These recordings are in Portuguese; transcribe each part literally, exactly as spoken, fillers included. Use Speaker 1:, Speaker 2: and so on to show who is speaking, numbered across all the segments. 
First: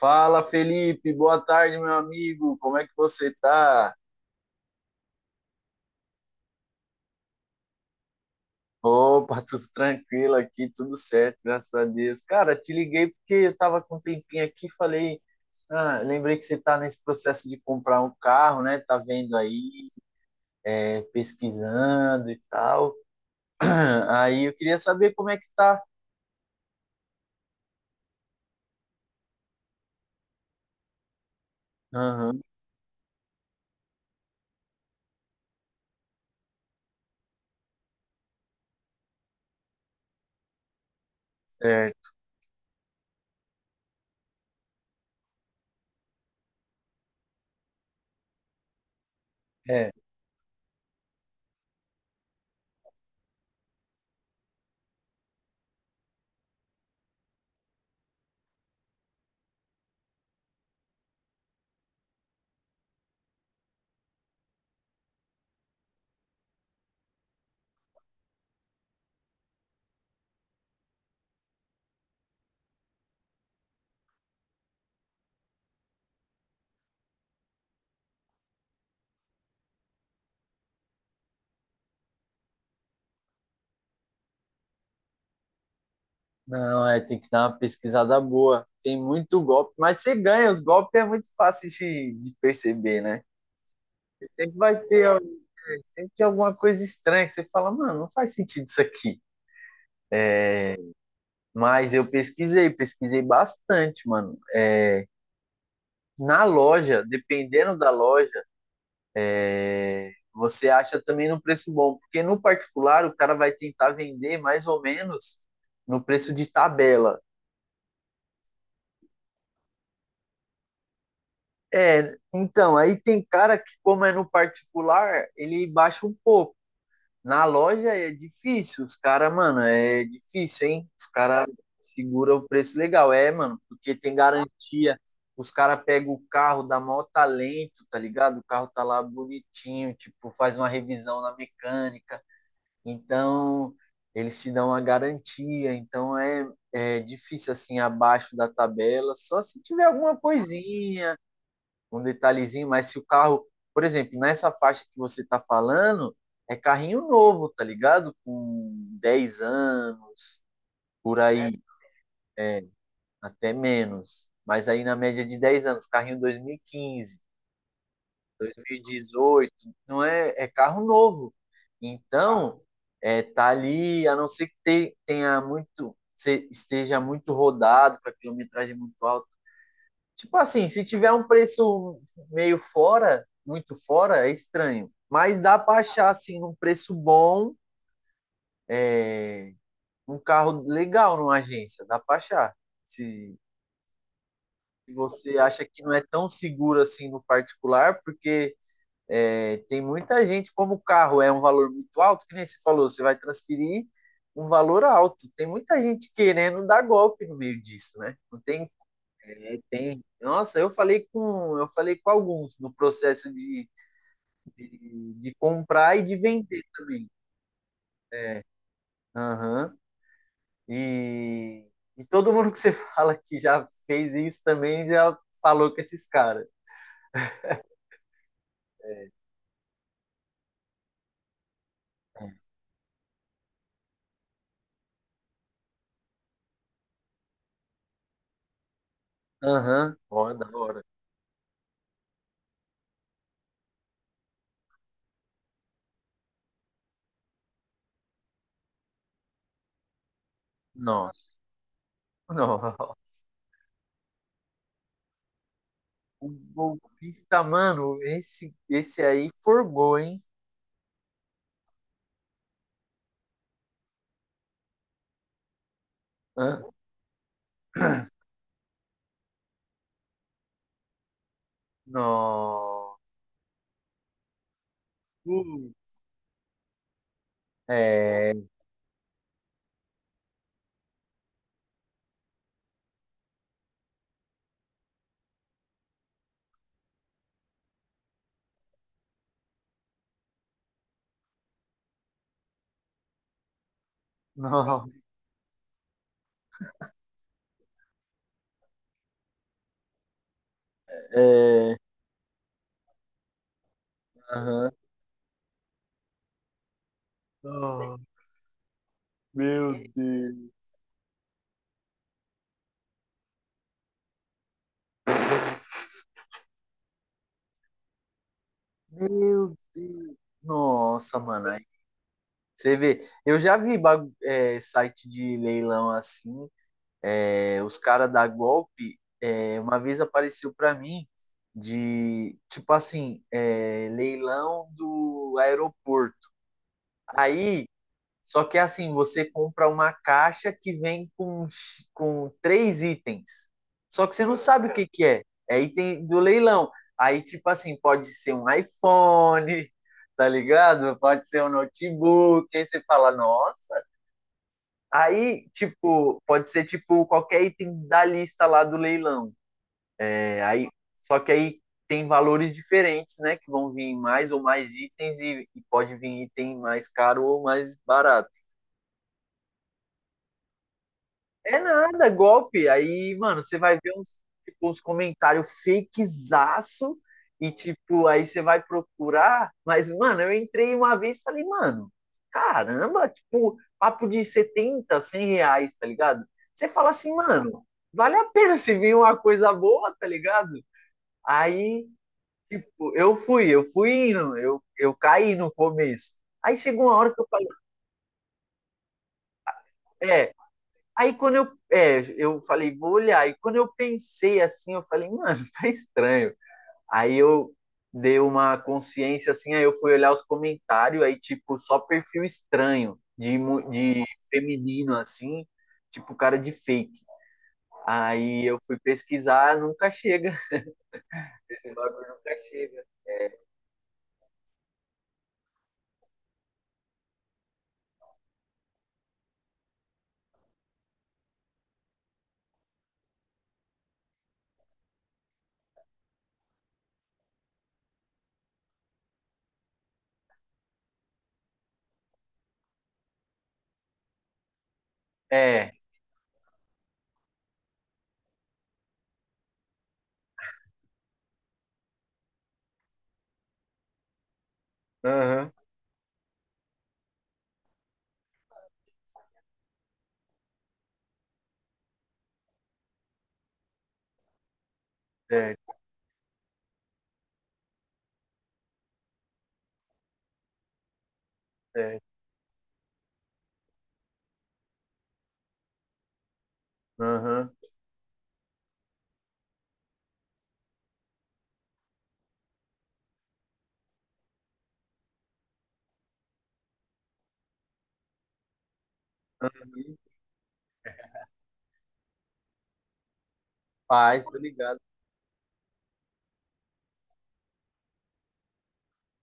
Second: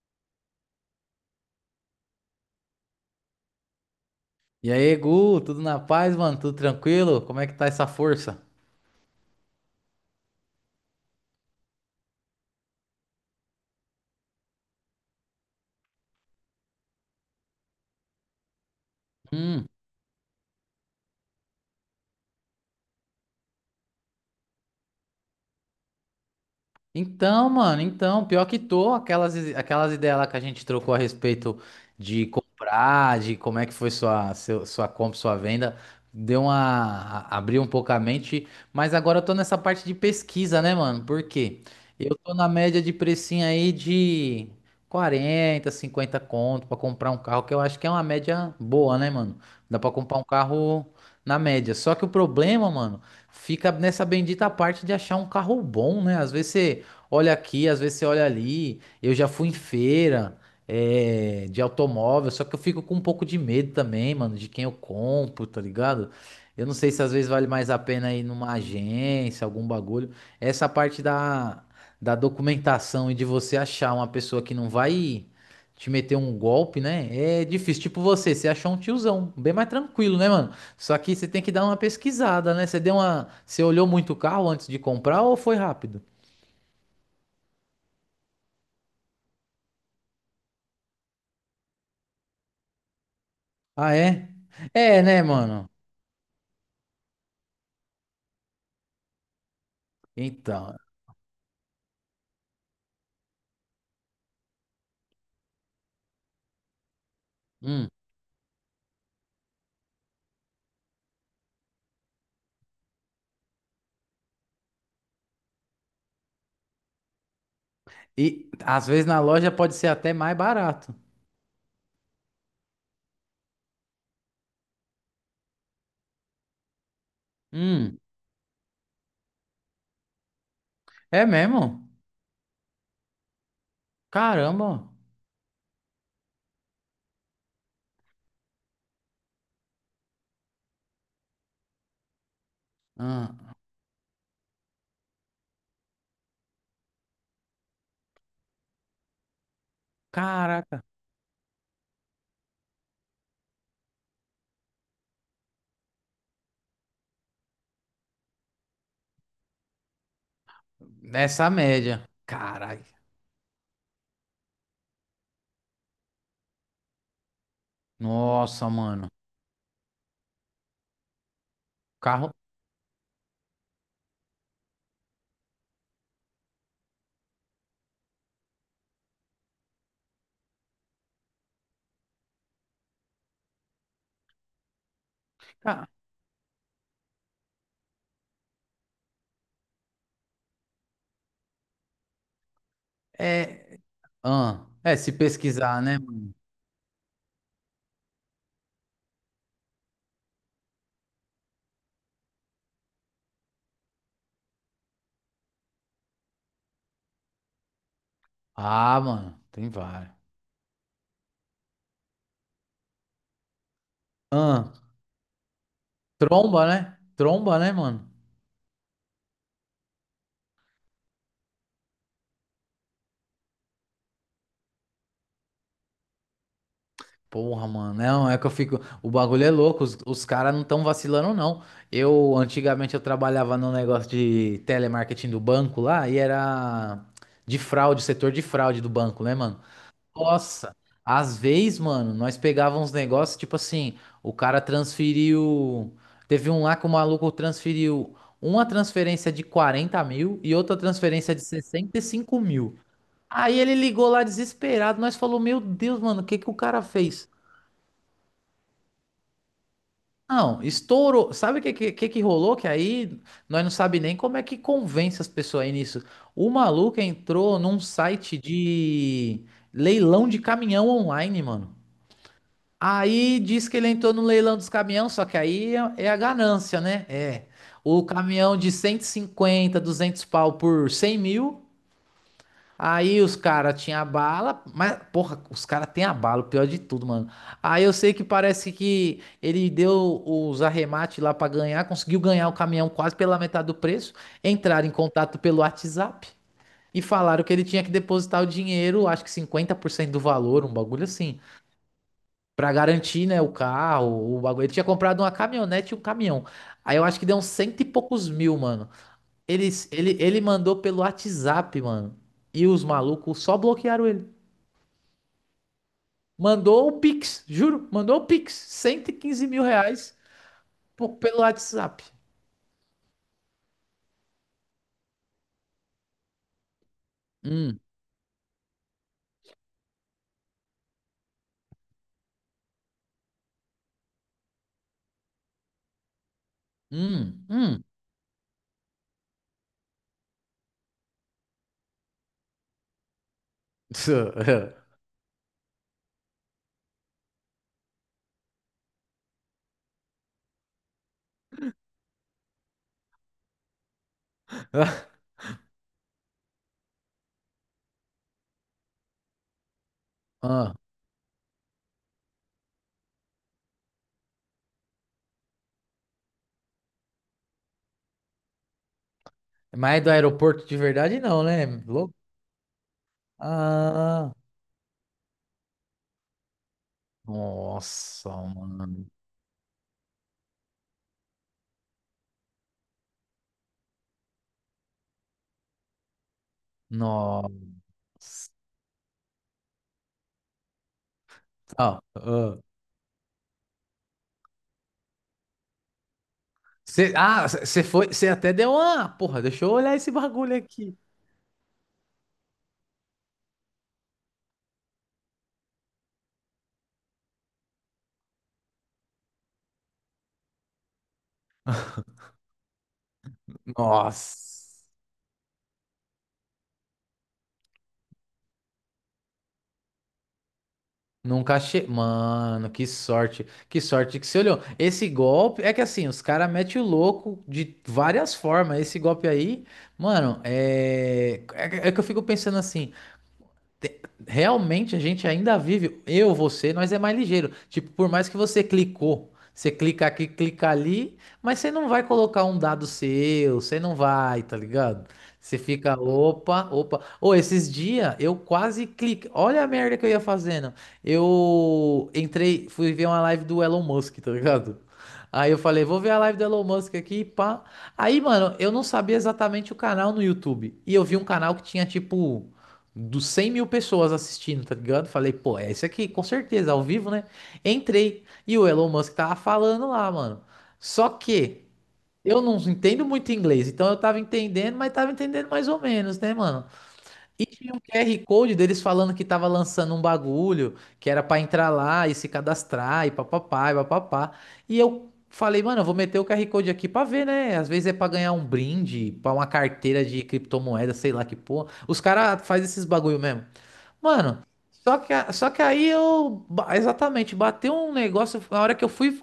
Speaker 1: Fala, Felipe, boa tarde, meu amigo. Como é que você tá?
Speaker 2: E aí, Gu, tudo na paz, mano? Tudo tranquilo? Como é que tá essa força?
Speaker 1: Opa, tudo tranquilo aqui, tudo certo, graças a Deus. Cara, te liguei porque eu tava com um tempinho aqui, e falei, ah, lembrei que você tá nesse processo de comprar um carro, né? Tá vendo
Speaker 2: Hum.
Speaker 1: aí, é, pesquisando e tal. Aí eu queria saber como é que tá.
Speaker 2: Então, mano, então, pior que tô, aquelas, aquelas ideias lá que a gente trocou a respeito de
Speaker 1: Aham,
Speaker 2: comprar, de como é que foi sua, seu- sua compra, sua venda, deu uma, a- abriu um pouco a mente, mas agora eu tô nessa parte de pesquisa, né, mano? Por quê?
Speaker 1: certo.
Speaker 2: Eu tô na média de precinho aí de quarenta, cinquenta conto pra comprar um carro, que eu acho que é uma média boa, né, mano? Dá
Speaker 1: É,
Speaker 2: pra comprar um carro na média. Só que o problema, mano, fica nessa bendita parte de achar um carro bom, né? Às vezes você olha aqui, às vezes você olha ali. Eu já fui em feira, é, de automóvel, só que eu fico com um pouco de medo também, mano, de quem eu compro, tá ligado? Eu não sei se às vezes vale mais a pena ir numa agência, algum bagulho. Essa parte da, da, documentação e de você achar uma pessoa que não vai te meter um golpe, né? É difícil. Tipo você, você achou um tiozão, bem mais tranquilo, né, mano? Só que você tem que dar uma pesquisada, né? Você deu uma, você olhou muito o carro antes de comprar ou foi rápido?
Speaker 1: não, é, tem que dar uma pesquisada boa. Tem muito golpe, mas você ganha, os golpes é muito fácil de, de perceber, né?
Speaker 2: Ah, é?
Speaker 1: Sempre vai
Speaker 2: É,
Speaker 1: ter, al-
Speaker 2: né, mano?
Speaker 1: é, sempre tem alguma coisa estranha que você fala, mano, não faz sentido isso aqui.
Speaker 2: Então.
Speaker 1: Mas eu pesquisei, pesquisei bastante, mano. É, na loja, dependendo
Speaker 2: Hum.
Speaker 1: da loja, você acha também num preço bom, porque no particular o cara vai tentar vender mais ou menos no preço de tabela.
Speaker 2: E às vezes na loja pode ser até mais barato.
Speaker 1: É, então, aí tem cara que, como é no particular, ele baixa um pouco. Na loja
Speaker 2: Hum.
Speaker 1: é difícil, os caras, mano, é difícil, hein? Os
Speaker 2: É
Speaker 1: caras
Speaker 2: mesmo?
Speaker 1: segura o preço legal, é, mano, porque tem
Speaker 2: Caramba.
Speaker 1: garantia. Os caras pegam o carro, dá maior talento, tá ligado? O carro tá lá bonitinho, tipo, faz uma revisão na mecânica.
Speaker 2: Ah,
Speaker 1: Então, eles te dão a garantia. Então, é, é difícil, assim, abaixo da tabela. Só se tiver alguma
Speaker 2: caraca.
Speaker 1: coisinha, um detalhezinho, mas se o carro, por exemplo, nessa faixa que você está falando, é carrinho novo, tá ligado? Com dez anos, por É,
Speaker 2: Nessa
Speaker 1: aí,
Speaker 2: média.
Speaker 1: é,
Speaker 2: Caralho.
Speaker 1: até menos. Mas aí na média de dez anos, carrinho dois mil e quinze,
Speaker 2: Nossa, mano.
Speaker 1: dois mil e dezoito, não é, é carro novo. Tá.
Speaker 2: Carro.
Speaker 1: Então, é, tá ali, a não ser que te- tenha muito, se- esteja muito rodado, com a quilometragem muito alta. Tipo assim, se tiver um preço meio fora, muito fora, é estranho. Mas dá pra
Speaker 2: Ca-
Speaker 1: achar, assim, num preço bom, um carro legal numa agência. Dá pra achar. Se
Speaker 2: É. Ah,
Speaker 1: se
Speaker 2: é, se
Speaker 1: você acha que
Speaker 2: pesquisar,
Speaker 1: não
Speaker 2: né,
Speaker 1: é tão
Speaker 2: mano?
Speaker 1: seguro assim no particular, porque é, tem muita gente, como o carro é um valor muito alto, que nem você falou, você vai transferir um valor alto. Tem muita gente querendo dar golpe no meio disso, né? Não tem,
Speaker 2: Ah, mano.
Speaker 1: é,
Speaker 2: Tem
Speaker 1: tem.
Speaker 2: vários.
Speaker 1: Nossa, eu falei com, eu falei com alguns no processo de
Speaker 2: Ah,
Speaker 1: de, de comprar e de vender
Speaker 2: tromba, né?
Speaker 1: também.
Speaker 2: Tromba, né, mano?
Speaker 1: Aham. E, e todo mundo que você fala que já fez isso também já falou com esses caras.
Speaker 2: Porra, mano, não, é que eu fico. O bagulho é louco, os, os caras não estão vacilando, não. Eu, antigamente, eu trabalhava num negócio de telemarketing do banco lá e era de fraude, setor de fraude do banco, né, mano?
Speaker 1: Aham. Ó, da
Speaker 2: Nossa,
Speaker 1: hora.
Speaker 2: às vezes, mano, nós pegávamos uns negócios, tipo assim, o cara transferiu. Teve um lá que o maluco transferiu uma transferência de quarenta mil e outra transferência
Speaker 1: Nossa.
Speaker 2: de sessenta e cinco mil.
Speaker 1: Nossa.
Speaker 2: Aí ele ligou lá desesperado, nós falou, meu Deus, mano, o
Speaker 1: O
Speaker 2: que que o cara fez?
Speaker 1: golpista, mano, esse, esse aí forgou, hein?
Speaker 2: Não, estourou. Sabe o que, que, que que rolou? Que aí nós não sabe nem como é que convence as pessoas aí nisso. O
Speaker 1: Hã?
Speaker 2: maluco entrou num site de leilão de caminhão online, mano.
Speaker 1: Nossa.
Speaker 2: Aí diz que ele entrou no leilão dos caminhões, só que
Speaker 1: Hum.
Speaker 2: aí é, é a ganância, né? É. O
Speaker 1: É.
Speaker 2: caminhão de cento e cinquenta, duzentos pau por cem mil. Aí os caras tinham a bala, mas, porra, os caras têm a bala, o pior de tudo, mano. Aí eu sei que parece que ele deu os arremates lá pra ganhar, conseguiu ganhar o caminhão quase pela metade do preço,
Speaker 1: Nossa.
Speaker 2: entraram em contato pelo WhatsApp e falaram que ele tinha que depositar o dinheiro, acho que cinquenta por cento do valor, um bagulho assim,
Speaker 1: É.
Speaker 2: pra garantir, né, o carro, o bagulho.
Speaker 1: Aham.
Speaker 2: Ele tinha comprado uma caminhonete e um caminhão. Aí eu acho que deu uns cento e
Speaker 1: Nossa.
Speaker 2: poucos mil, mano. Ele,
Speaker 1: Meu
Speaker 2: ele, ele
Speaker 1: Deus.
Speaker 2: mandou pelo WhatsApp, mano. E os malucos só bloquearam ele. Mandou o Pix, juro. Mandou o Pix. cento e quinze
Speaker 1: Meu
Speaker 2: mil
Speaker 1: Deus.
Speaker 2: reais po-
Speaker 1: Nossa,
Speaker 2: pelo
Speaker 1: mano.
Speaker 2: WhatsApp.
Speaker 1: Você vê, eu já vi bagu- é, site de leilão assim, é, os
Speaker 2: Hum,
Speaker 1: caras da golpe, é, uma vez apareceu pra mim de, tipo assim, é, leilão do aeroporto.
Speaker 2: hum,
Speaker 1: Aí,
Speaker 2: hum.
Speaker 1: só que é assim, você compra uma caixa que vem com, x- com três itens. Só que você não sabe o que que é. É item do leilão. Aí, tipo assim, pode ser um iPhone, tá ligado? Pode ser um notebook. Aí você fala, nossa. Aí, tipo, pode ser tipo qualquer item da lista lá do leilão. É, aí,
Speaker 2: Ah,
Speaker 1: só que aí tem valores diferentes, né? Que vão vir mais ou mais itens e, e pode vir item mais caro ou mais barato.
Speaker 2: mas do aeroporto de verdade, não,
Speaker 1: É
Speaker 2: né?
Speaker 1: nada, é
Speaker 2: Louco.
Speaker 1: golpe. Aí, mano, você vai ver uns,
Speaker 2: Ah,
Speaker 1: tipo, uns comentários fakezaço e, tipo, aí
Speaker 2: nossa,
Speaker 1: você vai
Speaker 2: mano.
Speaker 1: procurar. Mas, mano, eu entrei uma vez e falei, mano, caramba, tipo, papo de setenta, cem reais, tá ligado? Você fala assim,
Speaker 2: Nossa.
Speaker 1: mano, vale a pena se vir uma coisa boa, tá ligado? Aí,
Speaker 2: Ah, ah.
Speaker 1: tipo, eu fui, eu fui indo, eu, eu caí no começo. Aí chegou uma
Speaker 2: Cê,
Speaker 1: hora que eu falei,
Speaker 2: ah, você foi, você até deu uma. Porra, deixa eu olhar esse
Speaker 1: é,
Speaker 2: bagulho aqui.
Speaker 1: Aí quando eu, é, eu falei, vou olhar. E quando eu pensei assim, eu falei, mano, tá estranho. Aí eu dei uma consciência assim, aí eu fui olhar os comentários, aí tipo, só perfil estranho de, mu- de
Speaker 2: Nossa.
Speaker 1: feminino assim, tipo cara de fake. Aí eu fui pesquisar, nunca chega.
Speaker 2: Nunca
Speaker 1: Esse
Speaker 2: che...
Speaker 1: bagulho nunca
Speaker 2: Mano,
Speaker 1: chega.
Speaker 2: que sorte. Que sorte que você olhou. Esse golpe é que assim, os caras metem o louco de várias formas. Esse golpe aí, mano, é... é que é que eu fico pensando assim. Realmente a gente ainda vive, eu, você, nós é mais ligeiro. Tipo, por mais que você clicou, você clica aqui, clica ali, mas você não vai colocar um dado seu, você não vai, tá ligado? Você
Speaker 1: É.
Speaker 2: fica, opa, opa. Ô, esses dias eu quase cliquei. Olha a merda que eu ia fazendo. Eu entrei, fui ver uma live do Elon Musk, tá ligado? Aí
Speaker 1: Aham.
Speaker 2: eu falei, vou ver a live do Elon Musk aqui, pá. Aí, mano, eu não sabia exatamente o canal no YouTube. E eu vi um canal que tinha tipo dos cem mil pessoas assistindo, tá ligado? Falei,
Speaker 1: É,
Speaker 2: pô, é esse aqui, com certeza, ao vivo, né? Entrei e o Elon Musk tava falando lá, mano. Só que
Speaker 1: certo.
Speaker 2: eu não entendo muito inglês, então eu tava entendendo, mas tava entendendo mais ou menos, né, mano? E
Speaker 1: Aham.
Speaker 2: tinha um Q R Code deles falando que tava lançando um bagulho, que era pra entrar lá e se cadastrar e papapá e papapá. E eu. Falei, mano, eu vou meter o Q R Code aqui pra ver, né? Às vezes é pra ganhar um brinde, pra uma carteira de criptomoeda, sei lá que porra. Os caras fazem esses bagulho mesmo.
Speaker 1: Paz, tô
Speaker 2: Mano,
Speaker 1: ligado.
Speaker 2: só que, a- só que aí eu. ba- Exatamente, bateu um negócio. Na hora que eu fui,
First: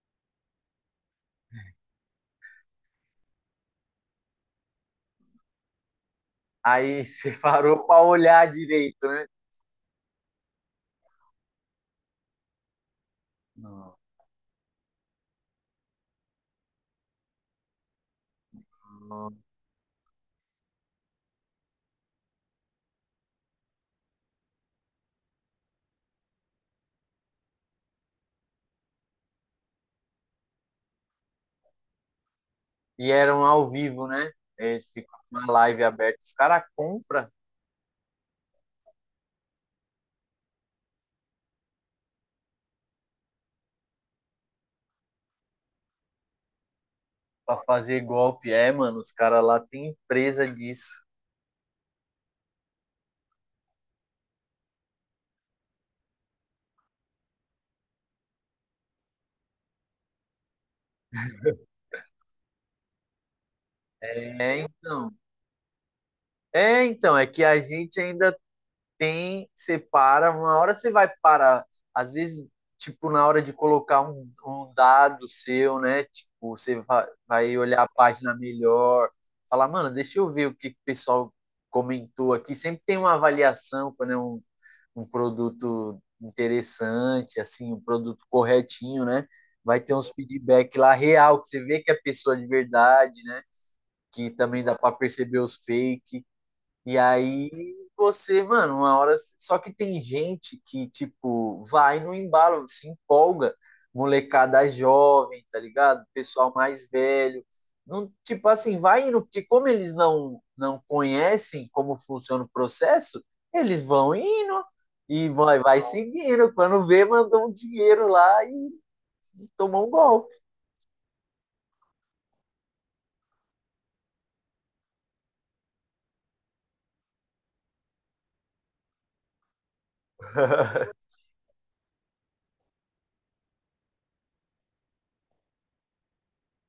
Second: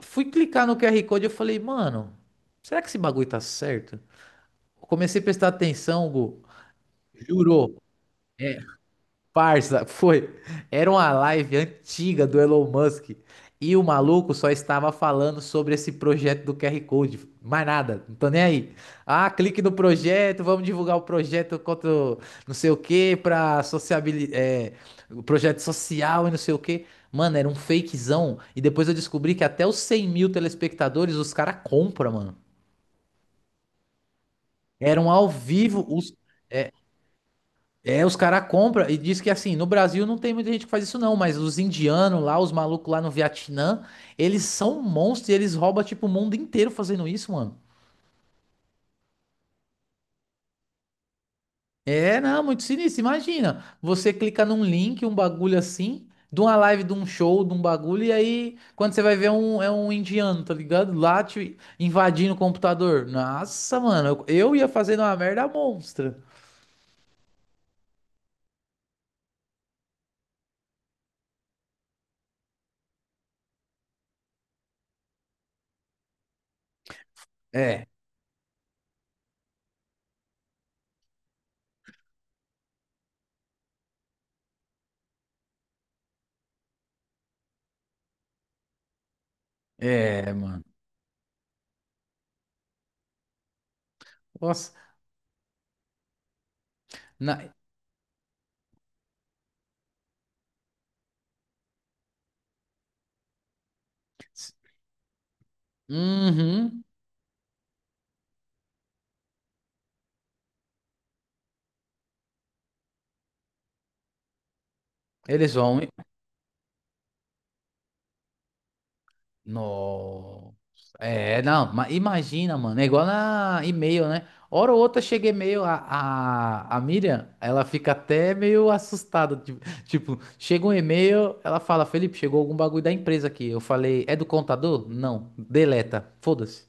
Speaker 2: fui clicar no Q R Code, eu falei, mano, será que esse bagulho tá certo? Eu Comecei a prestar atenção, Gu.
Speaker 1: Aí você
Speaker 2: Jurou.
Speaker 1: parou pra olhar direito, né?
Speaker 2: Parça, foi. Era uma live antiga do Elon Musk e o maluco só estava falando sobre esse projeto do Q R Code. Mais nada, não tô nem aí. Ah,
Speaker 1: Não.
Speaker 2: clique no projeto, vamos divulgar o projeto contra o não sei o que pra sociabilidade, é, o projeto social e não sei o que. Mano, era um fakezão. E depois eu descobri que até os cem mil telespectadores os caras compram, mano.
Speaker 1: E eram ao vivo, né? Eles
Speaker 2: Eram
Speaker 1: ficam
Speaker 2: ao
Speaker 1: com uma live
Speaker 2: vivo os.
Speaker 1: aberta. Os caras compram
Speaker 2: É, os caras compram e diz que assim, no Brasil não tem muita gente que faz isso não, mas os indianos lá, os malucos lá no Vietnã, eles são monstros e eles roubam tipo o mundo inteiro fazendo isso,
Speaker 1: pra
Speaker 2: mano.
Speaker 1: fazer golpe. É, mano, os caras lá têm empresa disso.
Speaker 2: É, não, muito sinistro. Imagina, você clica num link, um bagulho assim, de uma live, de um show, de um bagulho, e aí quando você vai ver é um, é um indiano, tá ligado? Lá te invadindo o computador. Nossa, mano, eu, eu
Speaker 1: É,
Speaker 2: ia fazendo
Speaker 1: então.
Speaker 2: uma merda monstra.
Speaker 1: É, então, é que a gente ainda tem, separa. Uma hora você vai parar. Às vezes, tipo, na hora de colocar um, um dado seu, né? Tipo, você va- vai olhar
Speaker 2: É,
Speaker 1: a página melhor. Falar, mano, deixa eu ver o que que o pessoal comentou aqui. Sempre tem uma avaliação quando é um um produto interessante, assim, um produto corretinho, né? Vai ter uns
Speaker 2: é, mano.
Speaker 1: feedback lá real, que você vê que é pessoa de verdade, né? Que também
Speaker 2: Nossa,
Speaker 1: dá para perceber os fake. E
Speaker 2: na...
Speaker 1: aí você, mano, uma hora. Só que tem gente que, tipo, vai no embalo, se empolga. Molecada jovem, tá ligado? Pessoal
Speaker 2: Uhum.
Speaker 1: mais velho. Não, tipo assim, vai indo, porque como eles não, não conhecem como funciona o processo, eles vão indo e
Speaker 2: Eles
Speaker 1: vai, vai
Speaker 2: vão.
Speaker 1: seguindo. Quando vê, mandou um dinheiro lá e, e tomou um golpe.
Speaker 2: Nossa. É, não, ma- imagina, mano. É igual na e-mail, né? Hora ou outra chega e-mail, a, a, a Miriam, ela fica até meio assustada. Tipo, tipo, chega um e-mail, ela fala: Felipe, chegou algum bagulho da empresa aqui. Eu falei: É do contador? Não, deleta, foda-se.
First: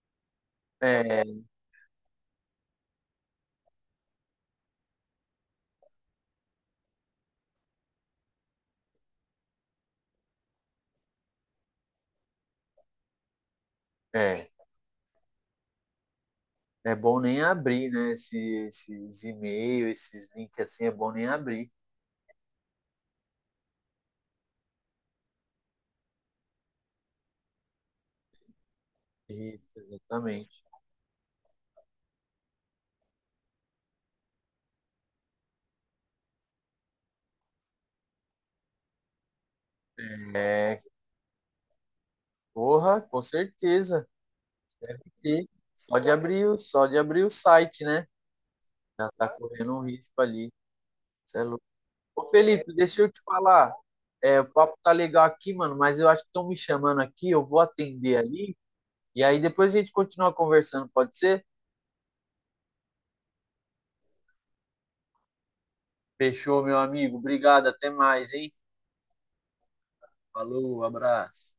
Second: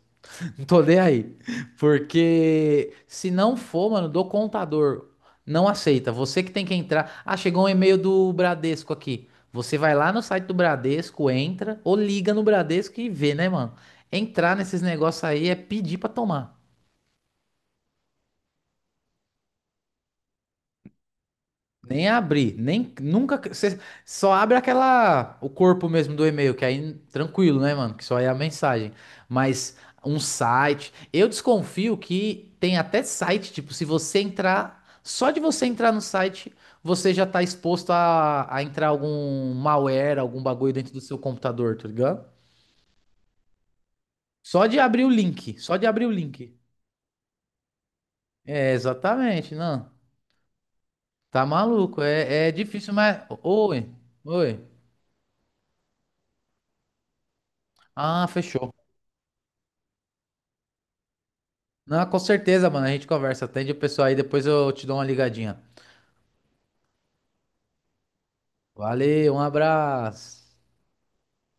Speaker 2: Não tô nem
Speaker 1: É,
Speaker 2: aí. Porque se não for, mano, do contador, não aceita. Você que tem que entrar. Ah, chegou um e-mail do Bradesco aqui. Você vai lá no site do Bradesco, entra ou liga no Bradesco e vê, né, mano?
Speaker 1: é.
Speaker 2: Entrar nesses negócios aí é pedir pra tomar.
Speaker 1: É bom nem abrir, né? Esse, esses e-mails, esses links assim, é bom nem abrir.
Speaker 2: Nem abrir, nem nunca. Você só abre aquela. O corpo mesmo do e-mail, que aí tranquilo, né, mano? Que só é a mensagem.
Speaker 1: Isso,
Speaker 2: Mas um
Speaker 1: exatamente.
Speaker 2: site. Eu desconfio que tem até site, tipo, se você entrar. Só de você entrar no site, você já tá exposto a, a entrar algum malware, algum bagulho
Speaker 1: É,
Speaker 2: dentro do seu computador, tá ligado?
Speaker 1: porra, com certeza.
Speaker 2: Só de abrir o
Speaker 1: E
Speaker 2: link. Só de
Speaker 1: só
Speaker 2: abrir
Speaker 1: de
Speaker 2: o
Speaker 1: abrir,
Speaker 2: link.
Speaker 1: o- só de abrir o site, né?
Speaker 2: É,
Speaker 1: Já tá
Speaker 2: exatamente,
Speaker 1: correndo um
Speaker 2: não.
Speaker 1: risco ali. Cê é
Speaker 2: Tá
Speaker 1: louco.
Speaker 2: maluco.
Speaker 1: Ô,
Speaker 2: É, é
Speaker 1: Felipe,
Speaker 2: difícil,
Speaker 1: deixa eu te
Speaker 2: mas.
Speaker 1: falar.
Speaker 2: Oi,
Speaker 1: É, o
Speaker 2: oi.
Speaker 1: papo tá legal aqui, mano, mas eu acho que estão me chamando aqui, eu vou atender
Speaker 2: Ah,
Speaker 1: ali.
Speaker 2: fechou.
Speaker 1: E aí depois a gente continua conversando, pode ser?
Speaker 2: Não, com certeza, mano. A gente conversa. Atende o pessoal aí, depois eu te dou uma ligadinha.
Speaker 1: Fechou, meu amigo. Obrigado, até mais, hein?
Speaker 2: Valeu, um abraço.
Speaker 1: Falou, abraço.